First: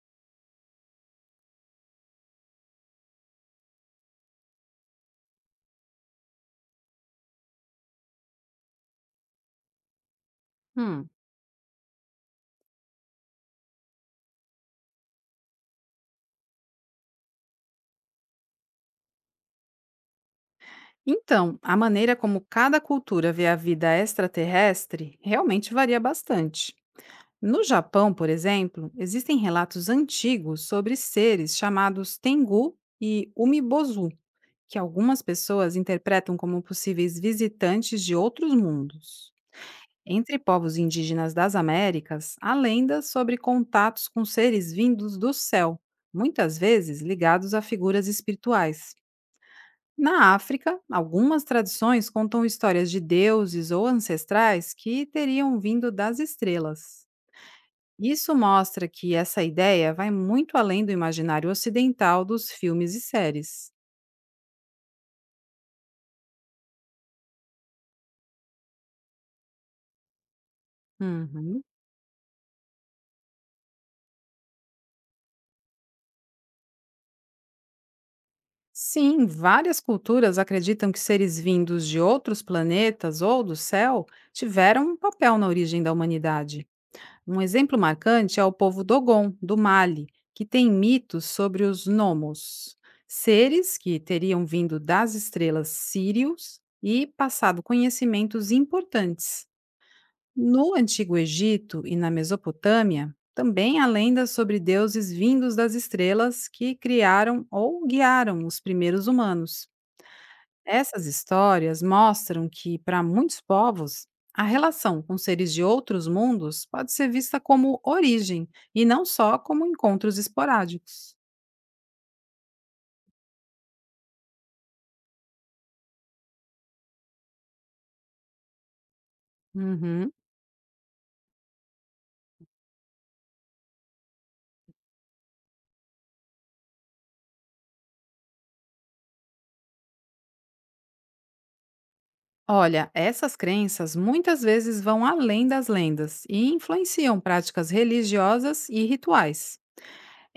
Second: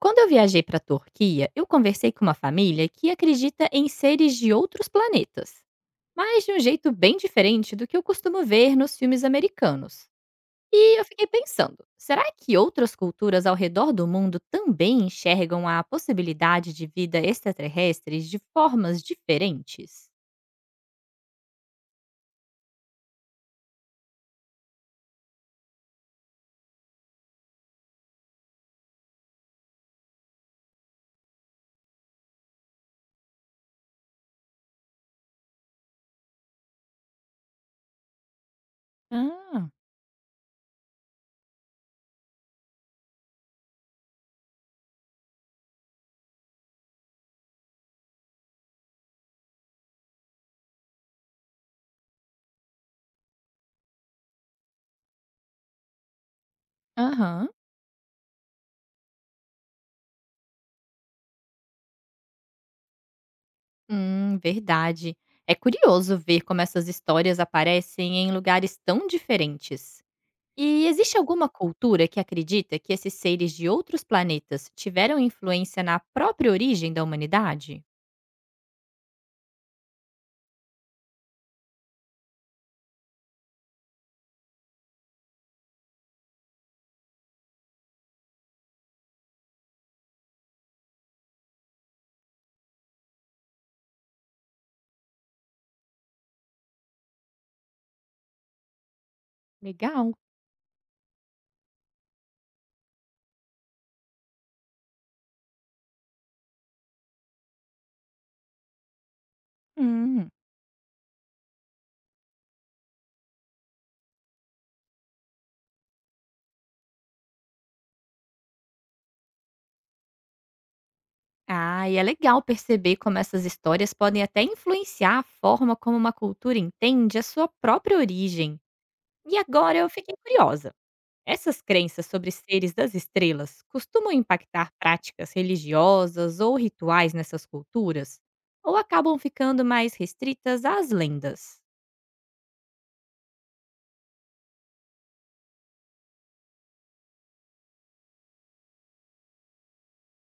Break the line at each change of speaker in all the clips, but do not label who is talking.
Quando eu viajei para a Turquia, eu conversei com uma família que acredita em seres de outros planetas, mas de um jeito bem diferente do que eu costumo ver nos filmes americanos. E eu
Hum.
fiquei pensando, será que outras culturas ao redor do mundo também enxergam a possibilidade de vida extraterrestre de formas diferentes?
Então, a maneira como cada cultura vê a vida extraterrestre realmente varia bastante. No Japão, por exemplo, existem relatos antigos sobre seres chamados Tengu e Umibozu, que algumas pessoas interpretam como possíveis visitantes de outros mundos.
Ah,
Entre povos indígenas das Américas, há lendas sobre contatos com seres vindos do céu, muitas vezes ligados a figuras espirituais. Na África, algumas tradições contam histórias de deuses ou ancestrais que teriam vindo das estrelas.
aham.
Isso mostra que essa ideia vai muito além do imaginário ocidental dos filmes e séries.
Verdade. É curioso ver como essas histórias aparecem em lugares tão diferentes. E existe alguma
Uhum.
cultura que acredita que esses seres de outros planetas tiveram influência na própria origem da humanidade?
Sim, várias culturas acreditam que seres vindos de outros planetas ou do céu tiveram um papel na origem da humanidade. Um exemplo marcante é o povo Dogon, do Mali, que tem mitos sobre os Nomos, seres que teriam vindo das estrelas Sírios e passado conhecimentos importantes.
Legal.
No Antigo Egito e na Mesopotâmia, também há lendas sobre deuses vindos das estrelas que criaram ou guiaram os primeiros humanos.
Hum.
Essas histórias mostram que, para muitos povos, a relação com seres de outros mundos pode ser vista como origem e não só como encontros esporádicos.
Ah, e é legal perceber como essas histórias podem até influenciar a forma como uma cultura entende a sua própria origem. E agora eu
Uhum.
fiquei curiosa. Essas crenças sobre seres das estrelas costumam impactar práticas religiosas ou rituais nessas culturas? Ou acabam ficando mais restritas às lendas?
Olha, essas crenças muitas vezes vão além das lendas e influenciam práticas religiosas e rituais.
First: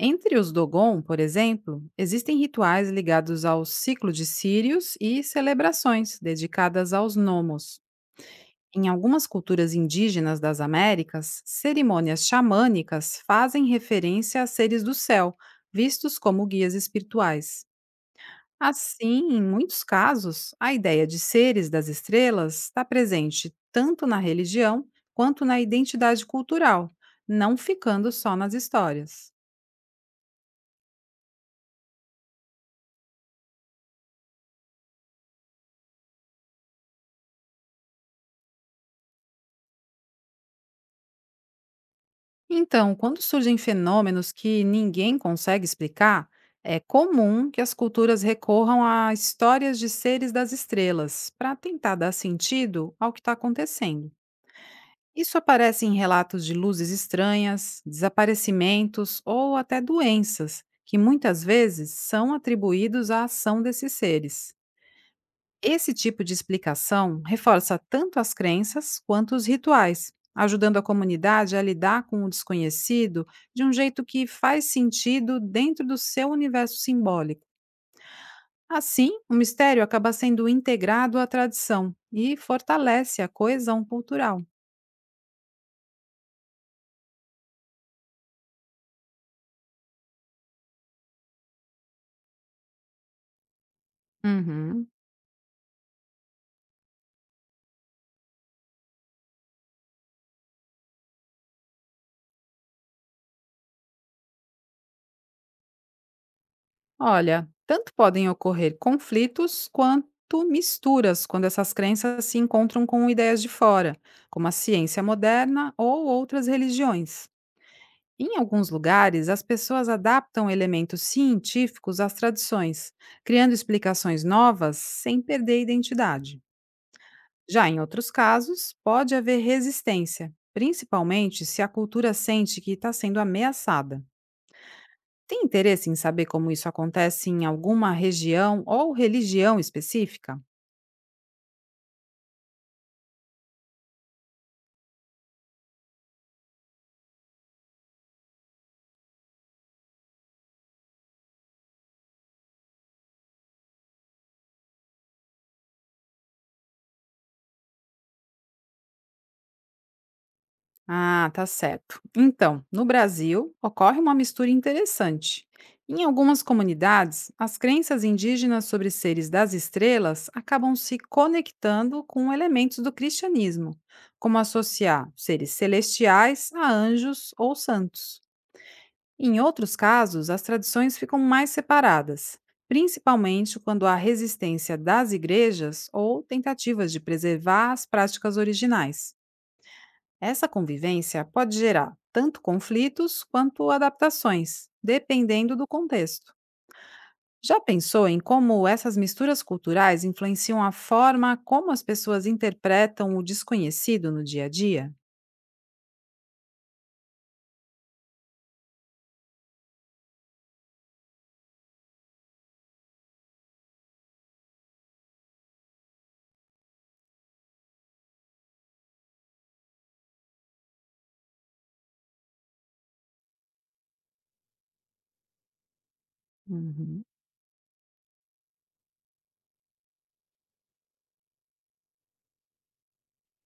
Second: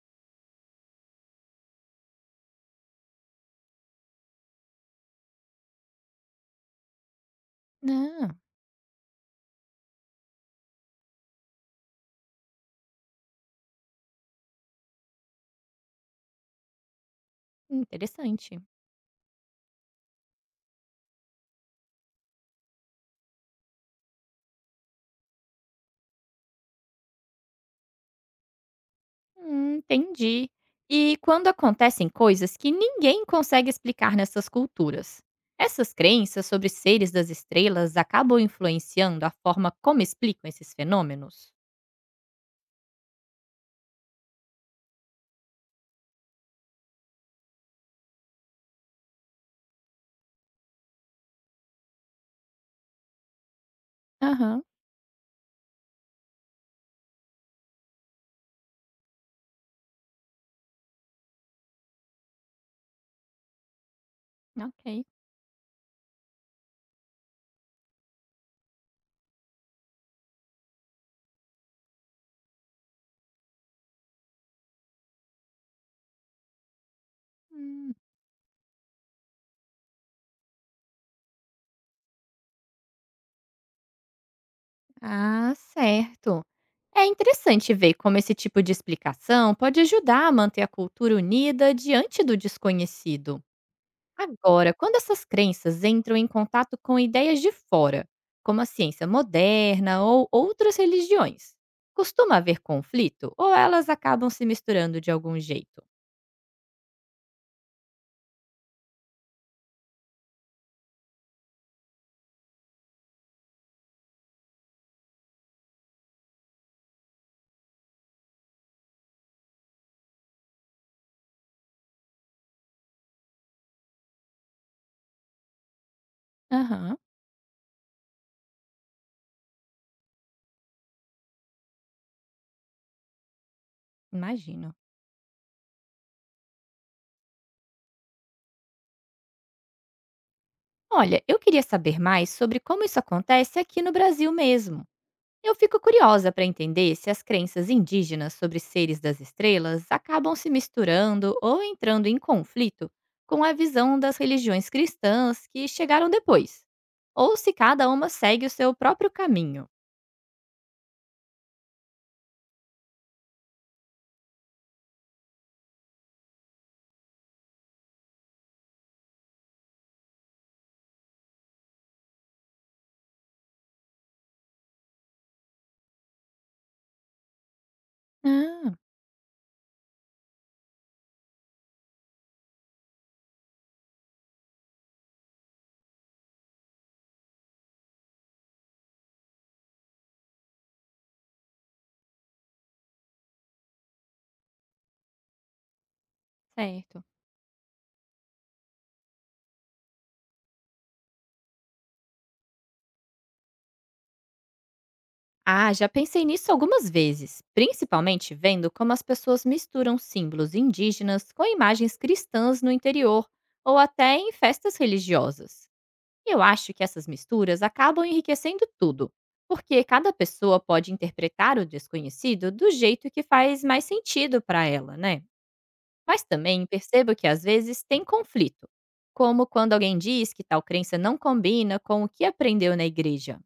Entre os Dogon, por exemplo, existem rituais ligados ao ciclo de Sírios e celebrações dedicadas aos nomos.
Não.
Em algumas culturas indígenas das Américas, cerimônias xamânicas fazem referência a seres do céu, vistos como guias espirituais.
Interessante.
Assim, em muitos casos, a ideia de seres das estrelas está presente tanto na religião quanto na identidade cultural, não ficando só nas histórias.
Entendi. E quando acontecem coisas que ninguém consegue explicar nessas culturas, essas crenças sobre seres das estrelas acabam influenciando a forma como explicam esses fenômenos?
Então, quando surgem fenômenos que ninguém consegue explicar, é comum que as culturas recorram a histórias de seres das estrelas para tentar dar sentido ao que está acontecendo.
Aham.
Isso aparece em relatos de luzes estranhas, desaparecimentos ou até doenças, que muitas vezes são atribuídos à ação desses seres.
Ok.
Esse tipo de explicação reforça tanto as crenças quanto os rituais, ajudando a comunidade a lidar com o desconhecido de um jeito que faz sentido dentro do seu universo simbólico.
Hum,
Assim, o mistério acaba sendo integrado à tradição e fortalece a coesão cultural.
Ah, certo. É interessante ver como esse tipo de explicação pode ajudar a manter a cultura unida diante do desconhecido. Agora,
Uhum.
quando essas crenças entram em contato com ideias de fora, como a ciência moderna ou outras religiões, costuma haver conflito ou elas acabam se misturando de algum jeito?
Olha, tanto podem ocorrer conflitos quanto misturas quando essas crenças se encontram com ideias de fora, como a ciência moderna ou outras religiões. Em alguns lugares, as pessoas adaptam elementos científicos às tradições, criando explicações novas sem perder a identidade.
Aham,
Já em outros casos, pode haver resistência, principalmente se a cultura sente que está sendo ameaçada.
imagino.
Tem interesse em saber como isso acontece em alguma região ou religião específica?
Olha, eu queria saber mais sobre como isso acontece aqui no Brasil mesmo. Eu fico curiosa para entender se as crenças indígenas sobre seres das estrelas acabam se misturando ou entrando em conflito com a visão das religiões cristãs que chegaram depois, ou se cada uma segue o seu próprio caminho.
Ah, tá certo. Então, no Brasil, ocorre uma mistura interessante. Em algumas comunidades, as crenças indígenas sobre seres das estrelas acabam se conectando com elementos do cristianismo, como associar seres celestiais a anjos ou santos.
Ah,
Em outros casos, as tradições ficam mais separadas, principalmente quando há resistência das igrejas ou tentativas de preservar as práticas originais. Essa convivência pode gerar tanto conflitos quanto adaptações, dependendo do contexto.
certo.
Já pensou em como essas misturas culturais influenciam a forma como as pessoas interpretam o desconhecido no dia a dia?
Ah, já pensei nisso algumas vezes, principalmente vendo como as pessoas misturam símbolos indígenas com imagens cristãs no interior ou até em festas religiosas. E eu acho que essas misturas acabam enriquecendo tudo, porque cada pessoa pode interpretar o desconhecido do jeito que faz mais sentido para ela, né? Mas também
Uhum.
percebo que às vezes tem conflito, como quando alguém diz que tal crença não combina com o que aprendeu na igreja.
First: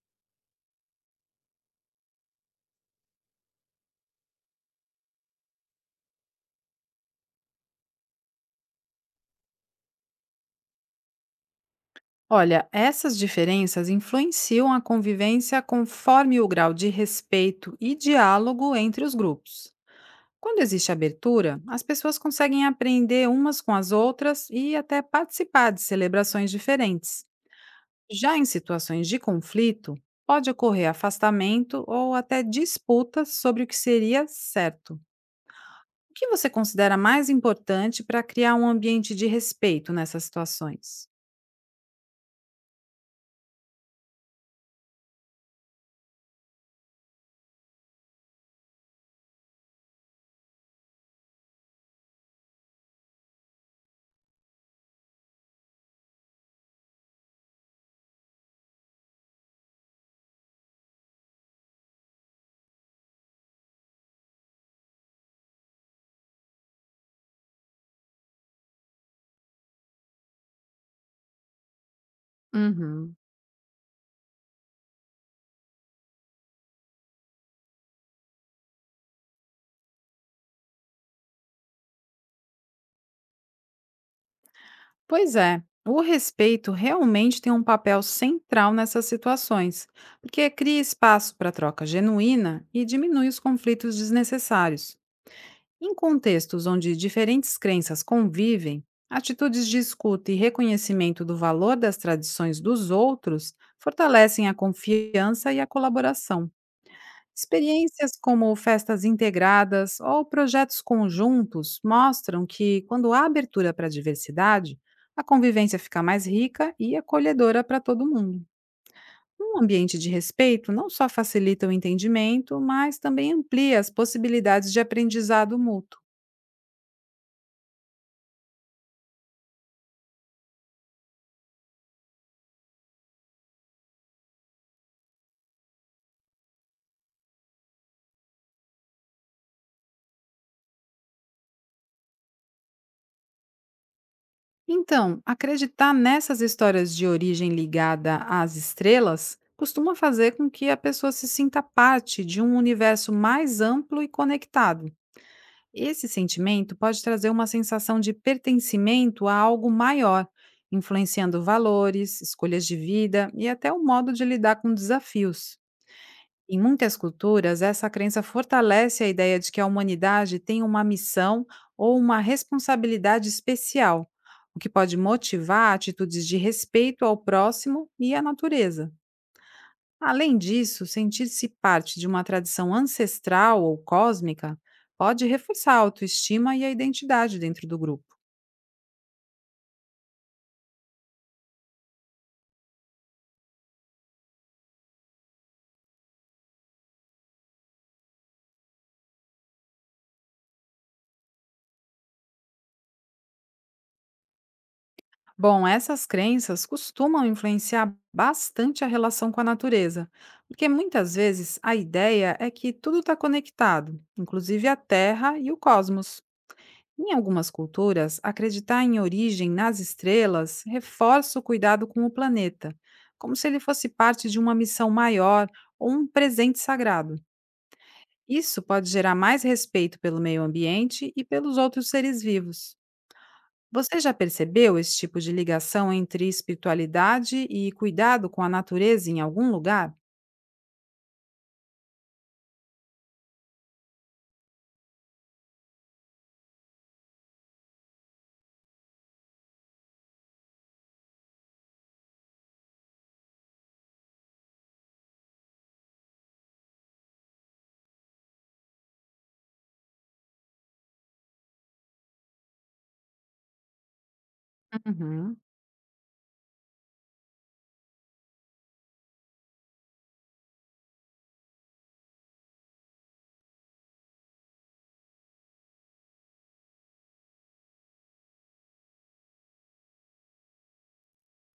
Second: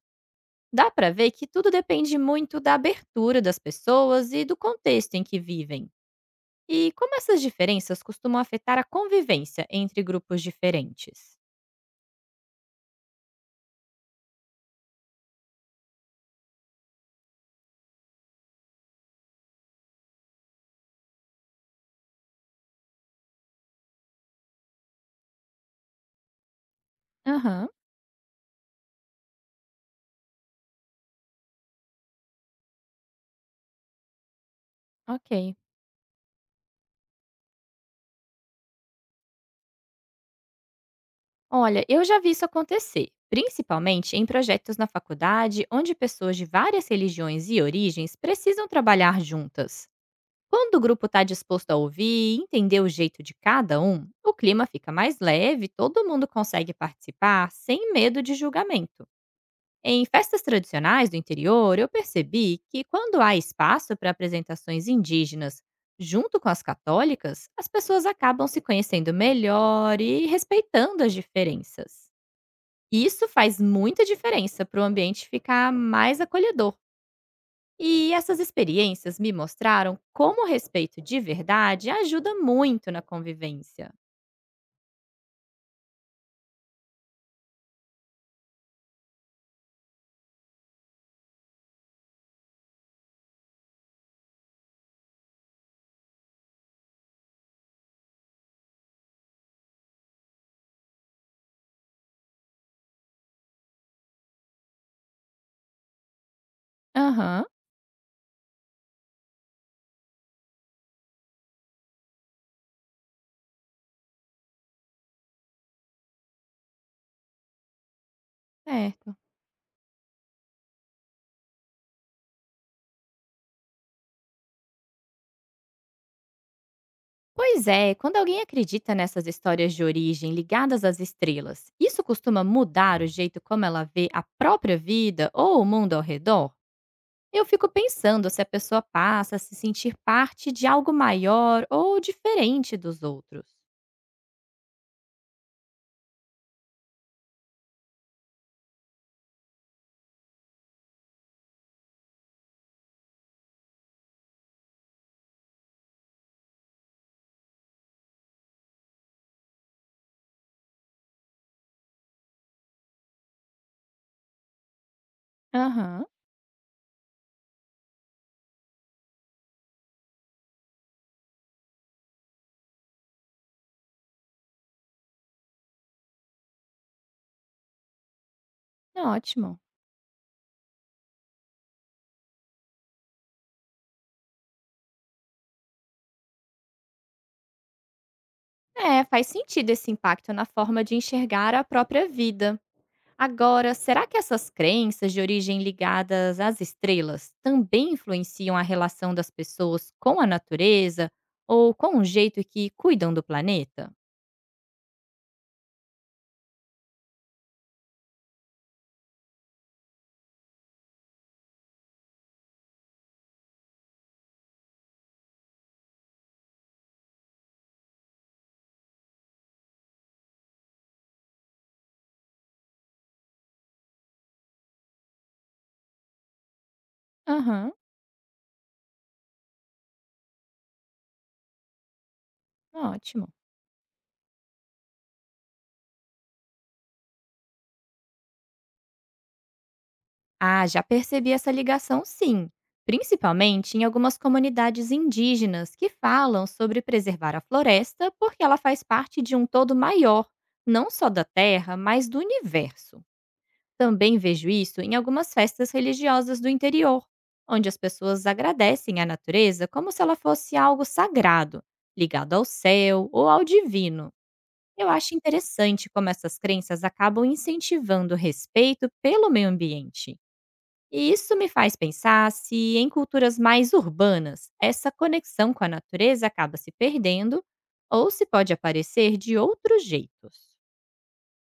Dá para ver que tudo depende muito da abertura das pessoas e do contexto em que vivem. E como essas diferenças costumam afetar a convivência entre grupos diferentes?
Olha, essas diferenças influenciam a convivência conforme o grau de respeito e diálogo entre os grupos. Quando existe abertura, as pessoas conseguem aprender umas com as outras e até participar de celebrações diferentes.
Aham,
Já em situações de conflito, pode ocorrer afastamento ou até disputas sobre o que seria certo.
ok.
O que você considera mais importante para criar um ambiente de respeito nessas situações?
Olha, eu já vi isso acontecer, principalmente em projetos na faculdade, onde pessoas de várias religiões e origens precisam trabalhar juntas. Quando o grupo está disposto a ouvir e entender o jeito de cada um, o clima fica mais leve, todo mundo consegue participar sem medo de julgamento. Em festas tradicionais do interior, eu percebi que quando há espaço para apresentações indígenas junto com as católicas, as pessoas acabam se conhecendo melhor e respeitando as diferenças. E
Uhum.
isso faz muita diferença para o ambiente ficar mais acolhedor. E essas experiências me mostraram como o respeito de verdade ajuda muito na convivência.
Pois é, o respeito realmente tem um papel central nessas situações, porque cria espaço para troca genuína e diminui os conflitos desnecessários. Em contextos onde diferentes crenças convivem, atitudes de escuta e reconhecimento do valor das tradições dos outros fortalecem a confiança e a colaboração.
Aham,
Experiências como festas integradas ou projetos conjuntos mostram que, quando há abertura para a diversidade, a convivência fica mais rica e acolhedora para todo mundo.
certo.
Um ambiente de respeito não só facilita o entendimento, mas também amplia as possibilidades de aprendizado mútuo.
Pois é, quando alguém acredita nessas histórias de origem ligadas às estrelas, isso costuma mudar o jeito como ela vê a própria vida ou o mundo ao redor? Eu fico pensando se a pessoa passa a se sentir parte de algo maior ou diferente dos outros.
Então, acreditar nessas histórias de origem ligada às estrelas costuma fazer com que a pessoa se sinta parte de um universo mais amplo e conectado. Esse sentimento pode trazer uma sensação de pertencimento a algo maior, influenciando valores, escolhas de vida e até o modo de lidar com desafios.
Aham,
Em muitas culturas, essa crença fortalece a ideia de que a humanidade tem uma missão ou uma responsabilidade especial, o que pode motivar atitudes de respeito ao próximo e à natureza.
ótimo.
Além disso, sentir-se parte de uma tradição ancestral ou cósmica pode reforçar a autoestima e a identidade dentro do grupo.
É, faz sentido esse impacto na forma de enxergar a própria vida. Agora, será que essas crenças de origem ligadas às estrelas também influenciam a relação das pessoas com a natureza ou com o jeito que cuidam do planeta?
Bom, essas crenças costumam influenciar bastante a relação com a natureza, porque muitas vezes a ideia é que tudo está conectado, inclusive a Terra e o cosmos. Em algumas culturas, acreditar em origem nas estrelas reforça o cuidado com o planeta, como se ele fosse parte de uma missão maior ou um presente sagrado.
Aham,
Isso pode gerar mais respeito pelo meio ambiente e pelos outros seres vivos.
ótimo.
Você já percebeu esse tipo de ligação entre espiritualidade e cuidado com a natureza em algum lugar?
Ah, já percebi essa ligação sim, principalmente em algumas comunidades indígenas que falam sobre preservar a floresta porque ela faz parte de um todo maior, não só da Terra, mas do universo. Também vejo isso em algumas festas religiosas do interior, onde as pessoas agradecem à natureza como se ela fosse algo sagrado, ligado ao céu ou ao divino. Eu acho
Uhum.
interessante como essas crenças acabam incentivando o respeito pelo meio ambiente. E isso me faz pensar se, em culturas mais urbanas, essa conexão com a natureza acaba se perdendo ou se pode aparecer de outros jeitos.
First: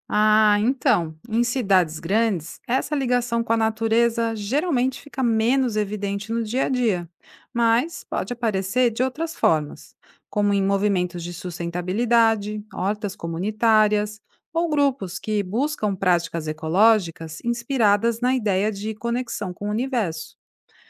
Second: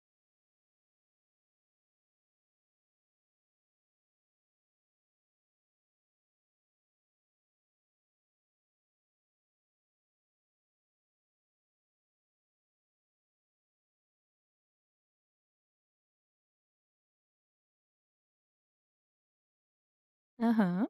Ah, então, em cidades grandes, essa ligação com a natureza geralmente fica menos evidente no dia a dia, mas pode aparecer de outras formas, como em movimentos de sustentabilidade, hortas comunitárias ou grupos que buscam práticas ecológicas inspiradas na ideia de conexão com o universo.
Aham,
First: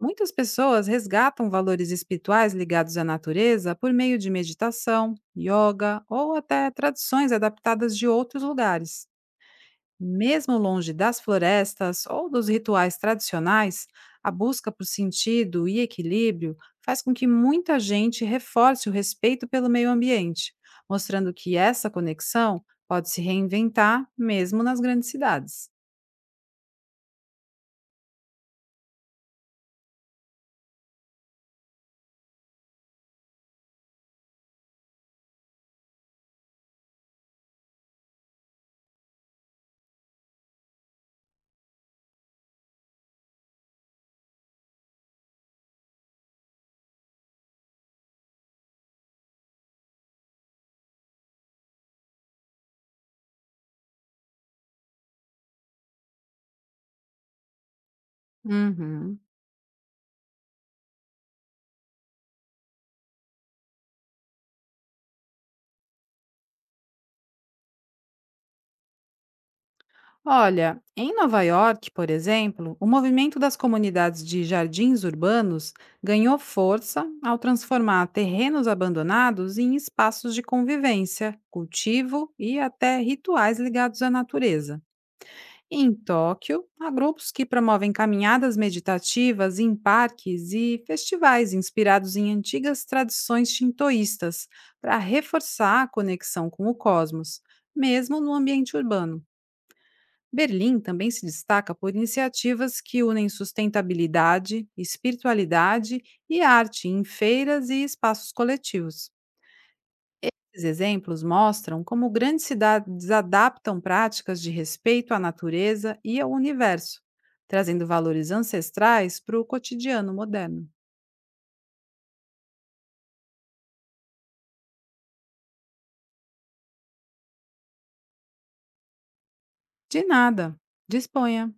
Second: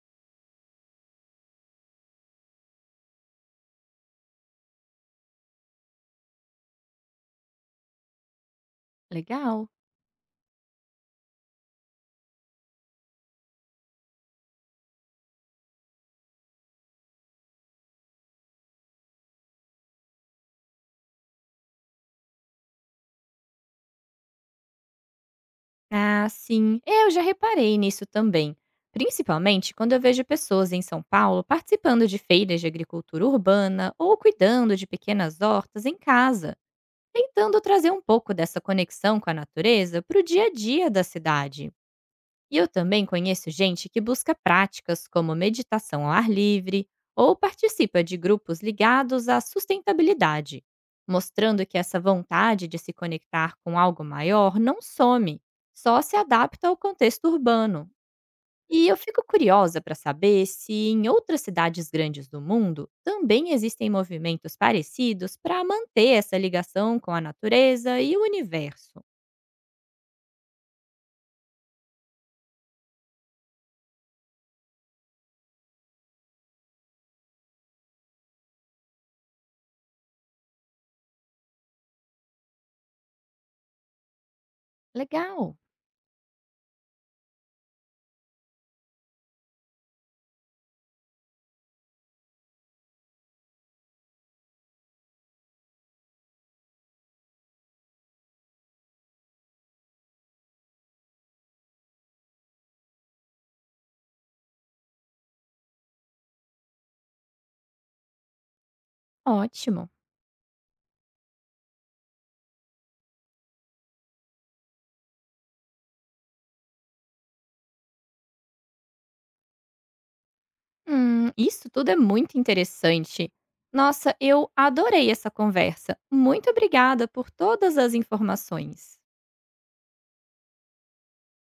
Muitas pessoas resgatam valores espirituais ligados à natureza por meio de meditação, yoga ou até tradições adaptadas de outros lugares.
legal.
Mesmo longe das florestas ou dos rituais tradicionais, a busca por sentido e equilíbrio faz com que muita gente reforce o respeito pelo meio ambiente, mostrando que essa conexão pode se reinventar mesmo nas grandes cidades.
Ah, sim. É, eu já reparei nisso também. Principalmente quando eu vejo pessoas em São Paulo participando de feiras de agricultura urbana ou cuidando de pequenas hortas em casa, tentando trazer um pouco dessa conexão com a natureza para o dia a dia da cidade. E eu também conheço gente que busca práticas como meditação ao ar livre ou participa de grupos ligados à sustentabilidade, mostrando que essa vontade de se conectar com algo maior não some, só se adapta ao contexto urbano. E eu
Uhum.
fico curiosa para saber se em outras cidades grandes do mundo também existem movimentos parecidos para manter essa ligação com a natureza e o universo.
Olha, em Nova York, por exemplo, o movimento das comunidades de jardins urbanos ganhou força ao transformar terrenos abandonados em espaços de convivência, cultivo e até rituais ligados à natureza.
Legal,
Em Tóquio, há grupos que promovem caminhadas meditativas em parques e festivais inspirados em antigas tradições shintoístas para reforçar a conexão com o cosmos, mesmo no ambiente urbano. Berlim também se destaca por iniciativas que unem sustentabilidade, espiritualidade e arte em feiras e espaços coletivos.
ótimo.
Esses exemplos mostram como grandes cidades adaptam práticas de respeito à natureza e ao universo, trazendo valores ancestrais para o cotidiano moderno.
Isso tudo é muito interessante. Nossa, eu adorei essa conversa. Muito obrigada por todas as informações.
De nada. Disponha.